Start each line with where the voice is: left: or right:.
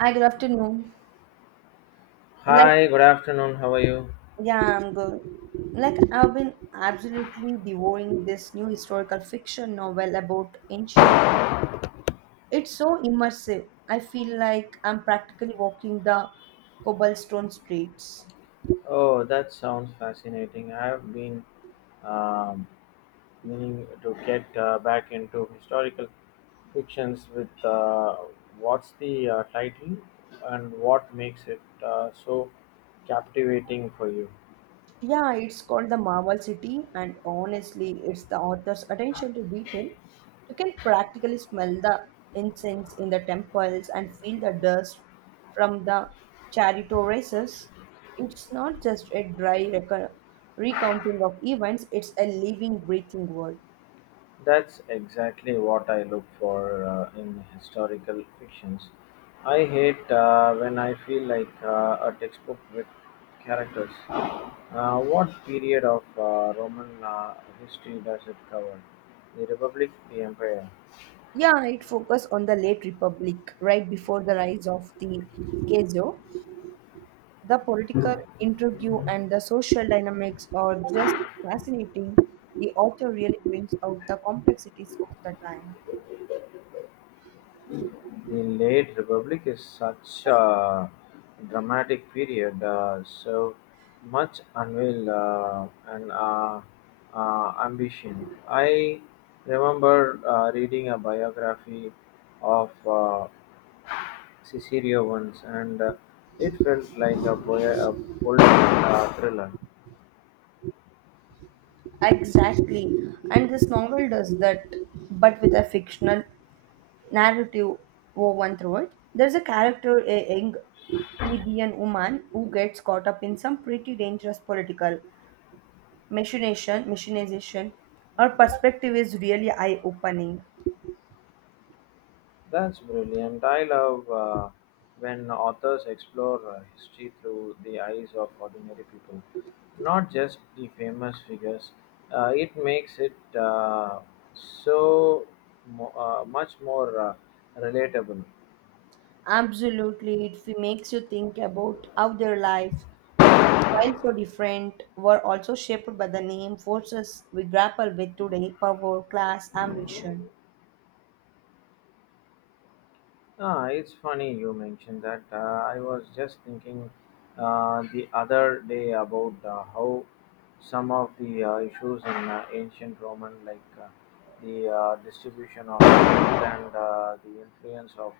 right: Hi, good afternoon. Like,
left: Hi, good afternoon. How are you?
right: yeah, I'm good. Like, I've been absolutely devouring this new historical fiction novel about ancient. It's so immersive. I feel like I'm practically walking the cobblestone streets.
left: Oh, that sounds fascinating. I've been um, meaning to get back into historical fictions with what's the title and what makes it so captivating for you.
right: Yeah, it's called The Marvel City, and honestly, it's the author's attention to detail. You can practically smell the incense in the temples and feel the dust from the chariot races. It's not just a recounting of events, it's a living, breathing world.
left: That's exactly what I look for in historical fictions. I hate when I feel like a textbook with characters. What period of Roman history does it cover? The Republic, the Empire.
right: Yeah, it focuses on the late Republic, right before the rise of the Keijo. The political intrigue and the social dynamics are just fascinating. The author really brings out the complexities of the time.
left: The late Republic is such a dramatic period, so much unveil and ambition. I remember reading a biography of Cicero once, and it felt like a political thriller.
right: Exactly. And this novel does that, but with a fictional narrative woven through it. There's a character, a young plebeian woman, who gets caught up in some pretty dangerous political machinization. Her perspective is really eye opening.
left: That's brilliant. I love when authors explore history through the eyes of ordinary people, not just the famous figures. It makes it so much more relatable.
right: Absolutely, makes you think about how their lives, while so different, were also shaped by the name forces we grapple with today power, class, ambition.
left: Ah, it's funny you mentioned that. I was just thinking the other day about how some of the issues in ancient Roman, like the distribution of wealth and the influence of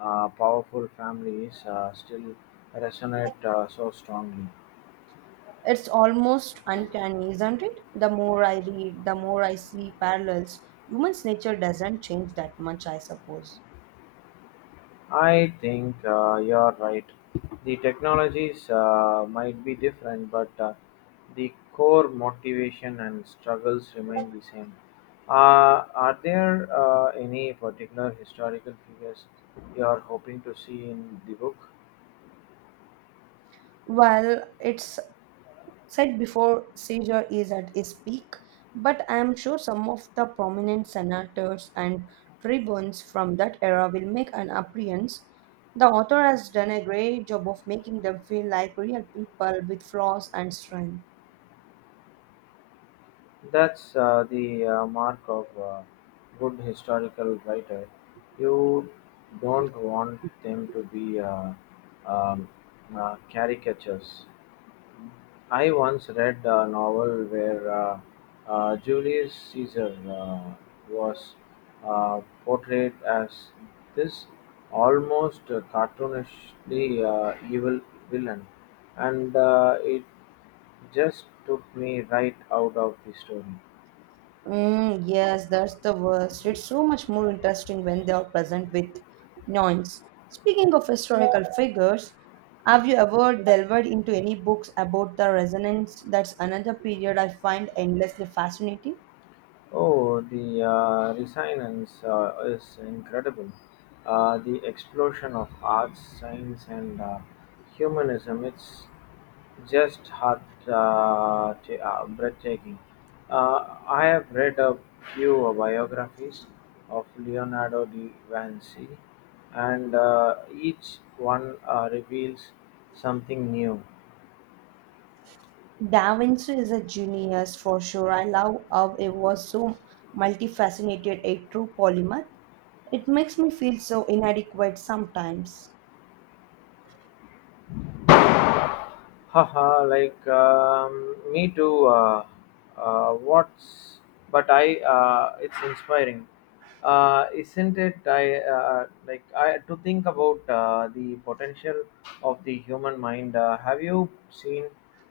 left: powerful families, still resonate so strongly.
right: It's almost uncanny, isn't it? The more I read, the more I see parallels. Human's nature doesn't change that much, I suppose.
left: I think you're right. The technologies might be different, but the core motivation and struggles remain the same. Are there any particular historical figures you are hoping to see in the book?
right: Well, it's said before seizure is at its peak, but I am sure some of the prominent senators and tribunes from that era will make an appearance. The author has done a great job of making them feel like real people with flaws and strength.
left: That's the mark of a good historical writer. You don't want them to be um, caricatures. I once read a novel where Julius Caesar was portrayed as this almost cartoonishly evil villain, and it just took me right out of the story.
right: Mm, yes, that's the worst. It's so much more interesting when they are present with noise. Speaking of historical figures, have you ever delved into any books about the resonance? That's another period I find endlessly fascinating.
left: Oh, the resonance is incredible. The explosion of arts, science, and humanism, it's just heart breathtaking. I have read a few biographies of Leonardo da Vinci, and each one reveals something new.
right: Da Vinci is a genius for sure. I love how it was so multifaceted, a true polymath. It makes me feel so inadequate sometimes.
left: Haha, like me too. What's but I? It's inspiring, isn't it? I like I to think about the potential of the human mind. Have you seen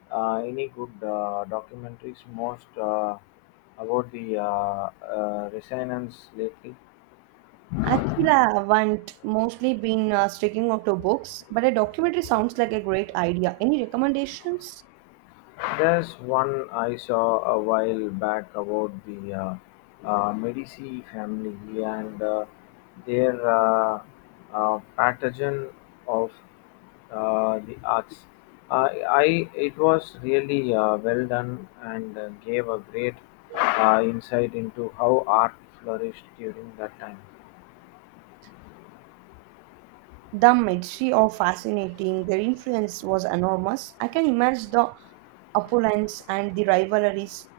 left: any good documentaries most about the resonance lately?
right: Actually, I haven't mostly been sticking out to books, but a documentary sounds like a great idea. Any recommendations?
left: There's one I saw a while back about the Medici family and their pathogen of the arts. I, I it was really well done and gave a great insight into how art flourished during that time.
right: The Medici are fascinating, their influence was enormous. I can imagine the opulence and the rivalries.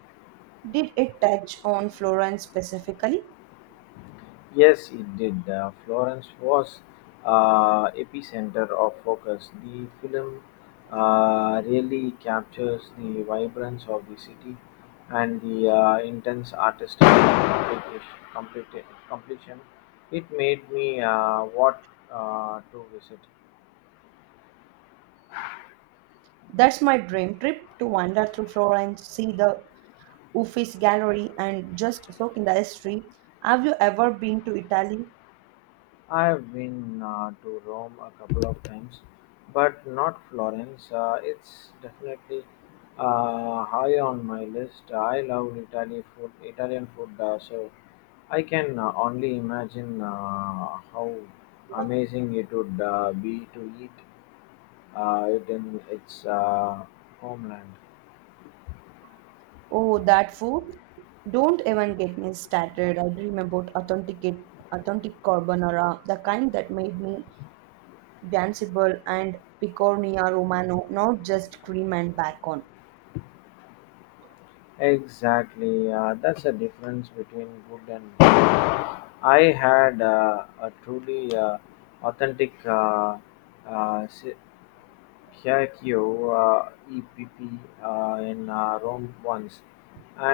right: Did it touch on Florence specifically?
left: Yes, it did. Florence was epicenter of focus. The film really captures the vibrance of the city and the intense artistic completion. It made me want to visit.
right: That's my dream trip to wander through Florence, see the Uffizi Gallery, and just soak in the history. Have you ever been to Italy?
left: I've been to Rome a couple of times, but not Florence. It's definitely high on my list. I love Italy food, Italian food, so I can only imagine how amazing it would be to eat it in its homeland.
right: Oh, that food? Don't even get me started. I dream about authentic carbonara, the kind that made me danceable and picornia romano, not just cream and bacon.
left: Exactly, that's the difference between good and I had a truly authentic uh, si- Kyakkyo EPP in Rome once,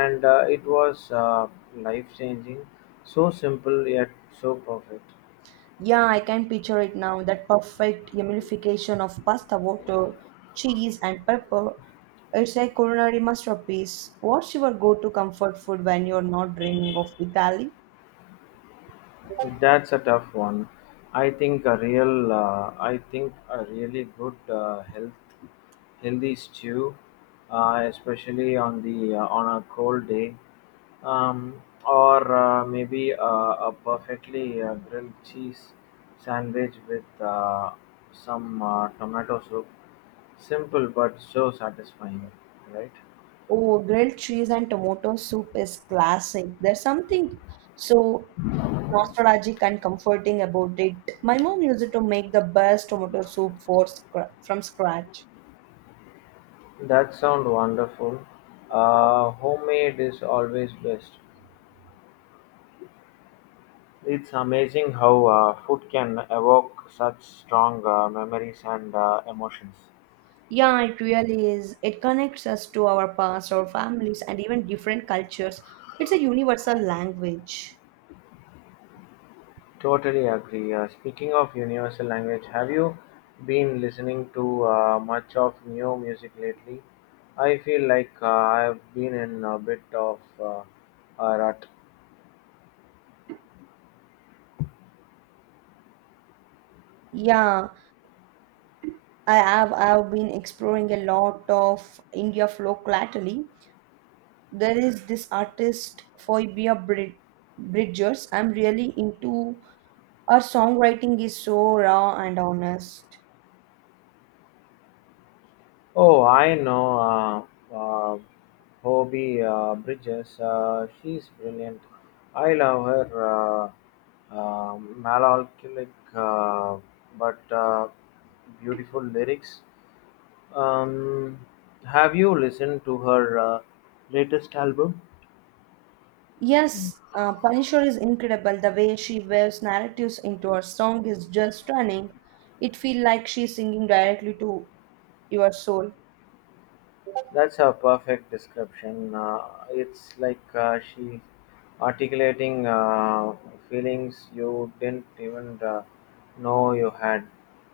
left: and it was life changing, so simple yet so perfect.
right: Yeah, I can picture it now. That perfect emulsification of pasta water, cheese, and pepper. It's a culinary masterpiece. What's your go-to comfort food when you're not dreaming of Italy?
left: That's a tough one. I think a really good healthy stew, especially on the on a cold day, or maybe a perfectly grilled cheese sandwich with some tomato soup. Simple but so satisfying, right?
right: Oh, grilled cheese and tomato soup is classic. There's something so nostalgic and comforting about it. My mom used to make the best tomato soup from scratch.
left: That sounds wonderful. Homemade is always best. It's amazing how food can evoke such strong memories and emotions.
right: Yeah, it really is. It connects us to our past, our families, and even different cultures. It's a universal language.
left: Totally agree. Speaking of universal language, have you been listening to much of new music lately? I feel like I've been in a bit of a rut.
right: Yeah, I've been exploring a lot of India folk lately. There is this artist Bridgers. I'm really into her songwriting is so raw and honest.
left: Oh, I know uh, uh, Hobie Bridges. She's brilliant. I love her melancholic uh, but beautiful lyrics. Um, have you listened to her latest album?
right: Yes, Punisher is incredible. The way she weaves narratives into her song is just stunning. It feels like she's singing directly to your soul.
left: That's a perfect description. It's like she articulating feelings you didn't even know you had.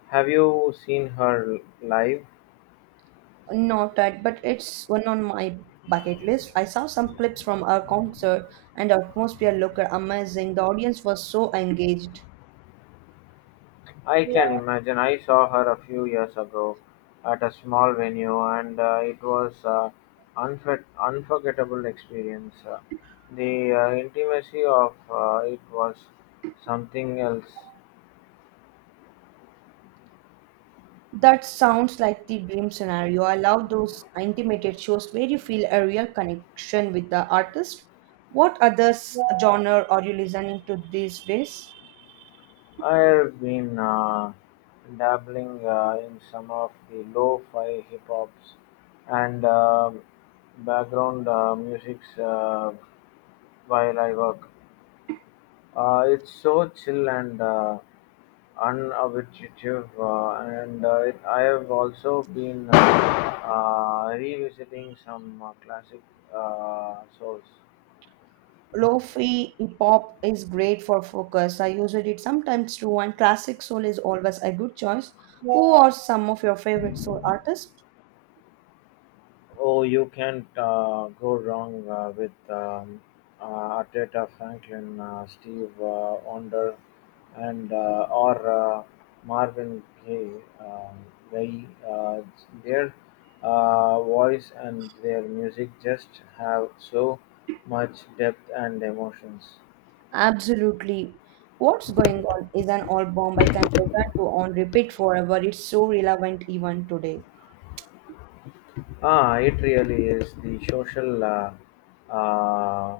left: Have you seen her live?
right: Not that, but it's one on my bucket list. I saw some clips from her concert, and the atmosphere looked amazing. The audience was so engaged.
left: I can imagine. I saw her a few years ago at a small venue, and it was an unforgettable experience. The intimacy of it was something else.
right: That sounds like the dream scenario. I love those intimated shows where you feel a real connection with the artist. What other genre are you listening to these days?
left: I've been dabbling in some of the lo-fi hip hops and background musics while I work. It's so chill and unobtrusive, and I have also been revisiting some classic souls.
right: Lo-fi hip hop is great for focus. I use it sometimes too, and classic soul is always a good choice. Who are some of your favorite soul artists?
left: Oh, you can't go wrong with Arteta, Franklin, Steve Onder, and or Marvin Gaye. Um, they, their voice and their music just have so much depth and emotions.
right: Absolutely. What's going on is an album I can listen to on repeat forever. It's so relevant even today.
left: Ah, it really is the social uh,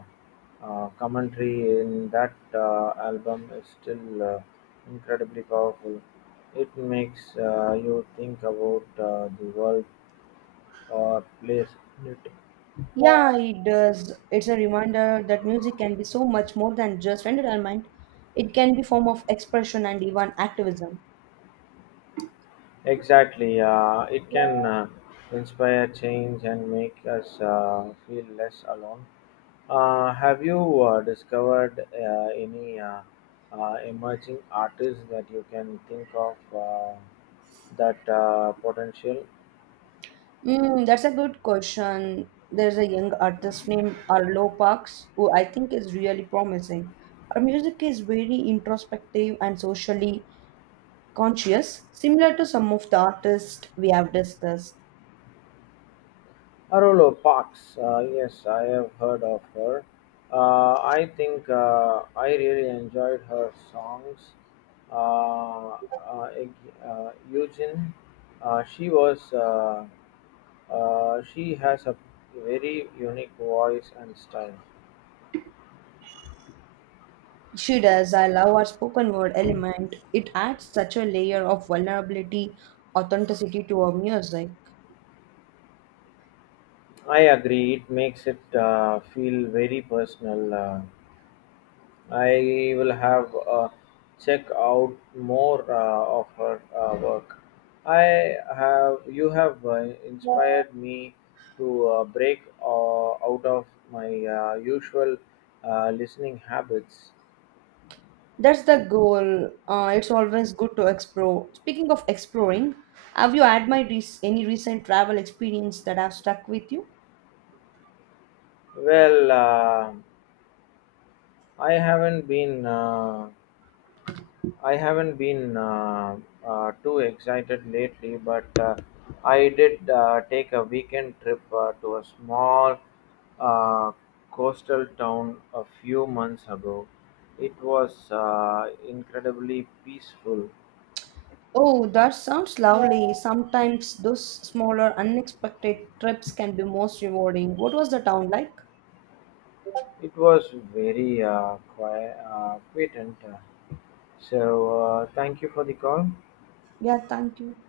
left: commentary in that album is still incredibly powerful. It makes you think about the world or place in it.
right: Yeah, it does. It's a reminder that music can be so much more than just entertainment. It can be form of expression and even activism.
left: Exactly, it can inspire change and make us feel less alone. Have you discovered any emerging artists that you can think of that potential?
right: Mm, that's a good question. There's a young artist named Arlo Parks who I think is really promising. Her music is very introspective and socially conscious, similar to some of the artists we have discussed.
left: Arolo Parks, yes, I have heard of her. I think I really enjoyed her songs. Uh, Eugene, uh, she was, uh, she has a very unique voice and style.
right: She does. I love her spoken word element. It adds such a layer of vulnerability, authenticity to her music.
left: I agree. It makes it feel very personal. I will have check out more of her work. I have you have inspired me to break out of my usual listening habits.
right: That's the goal. It's always good to explore. Speaking of exploring, have you had my rec any recent travel experience that have stuck with you?
left: Well, I haven't been uh, I haven't been too excited lately, but I did take a weekend trip to a small uh, coastal town a few months ago. It was incredibly peaceful.
right: Oh, that sounds lovely. Sometimes those smaller, unexpected trips can be most rewarding. What was the town like?
left: It was very quiet, and so thank you for the call.
right: Yeah, thank you.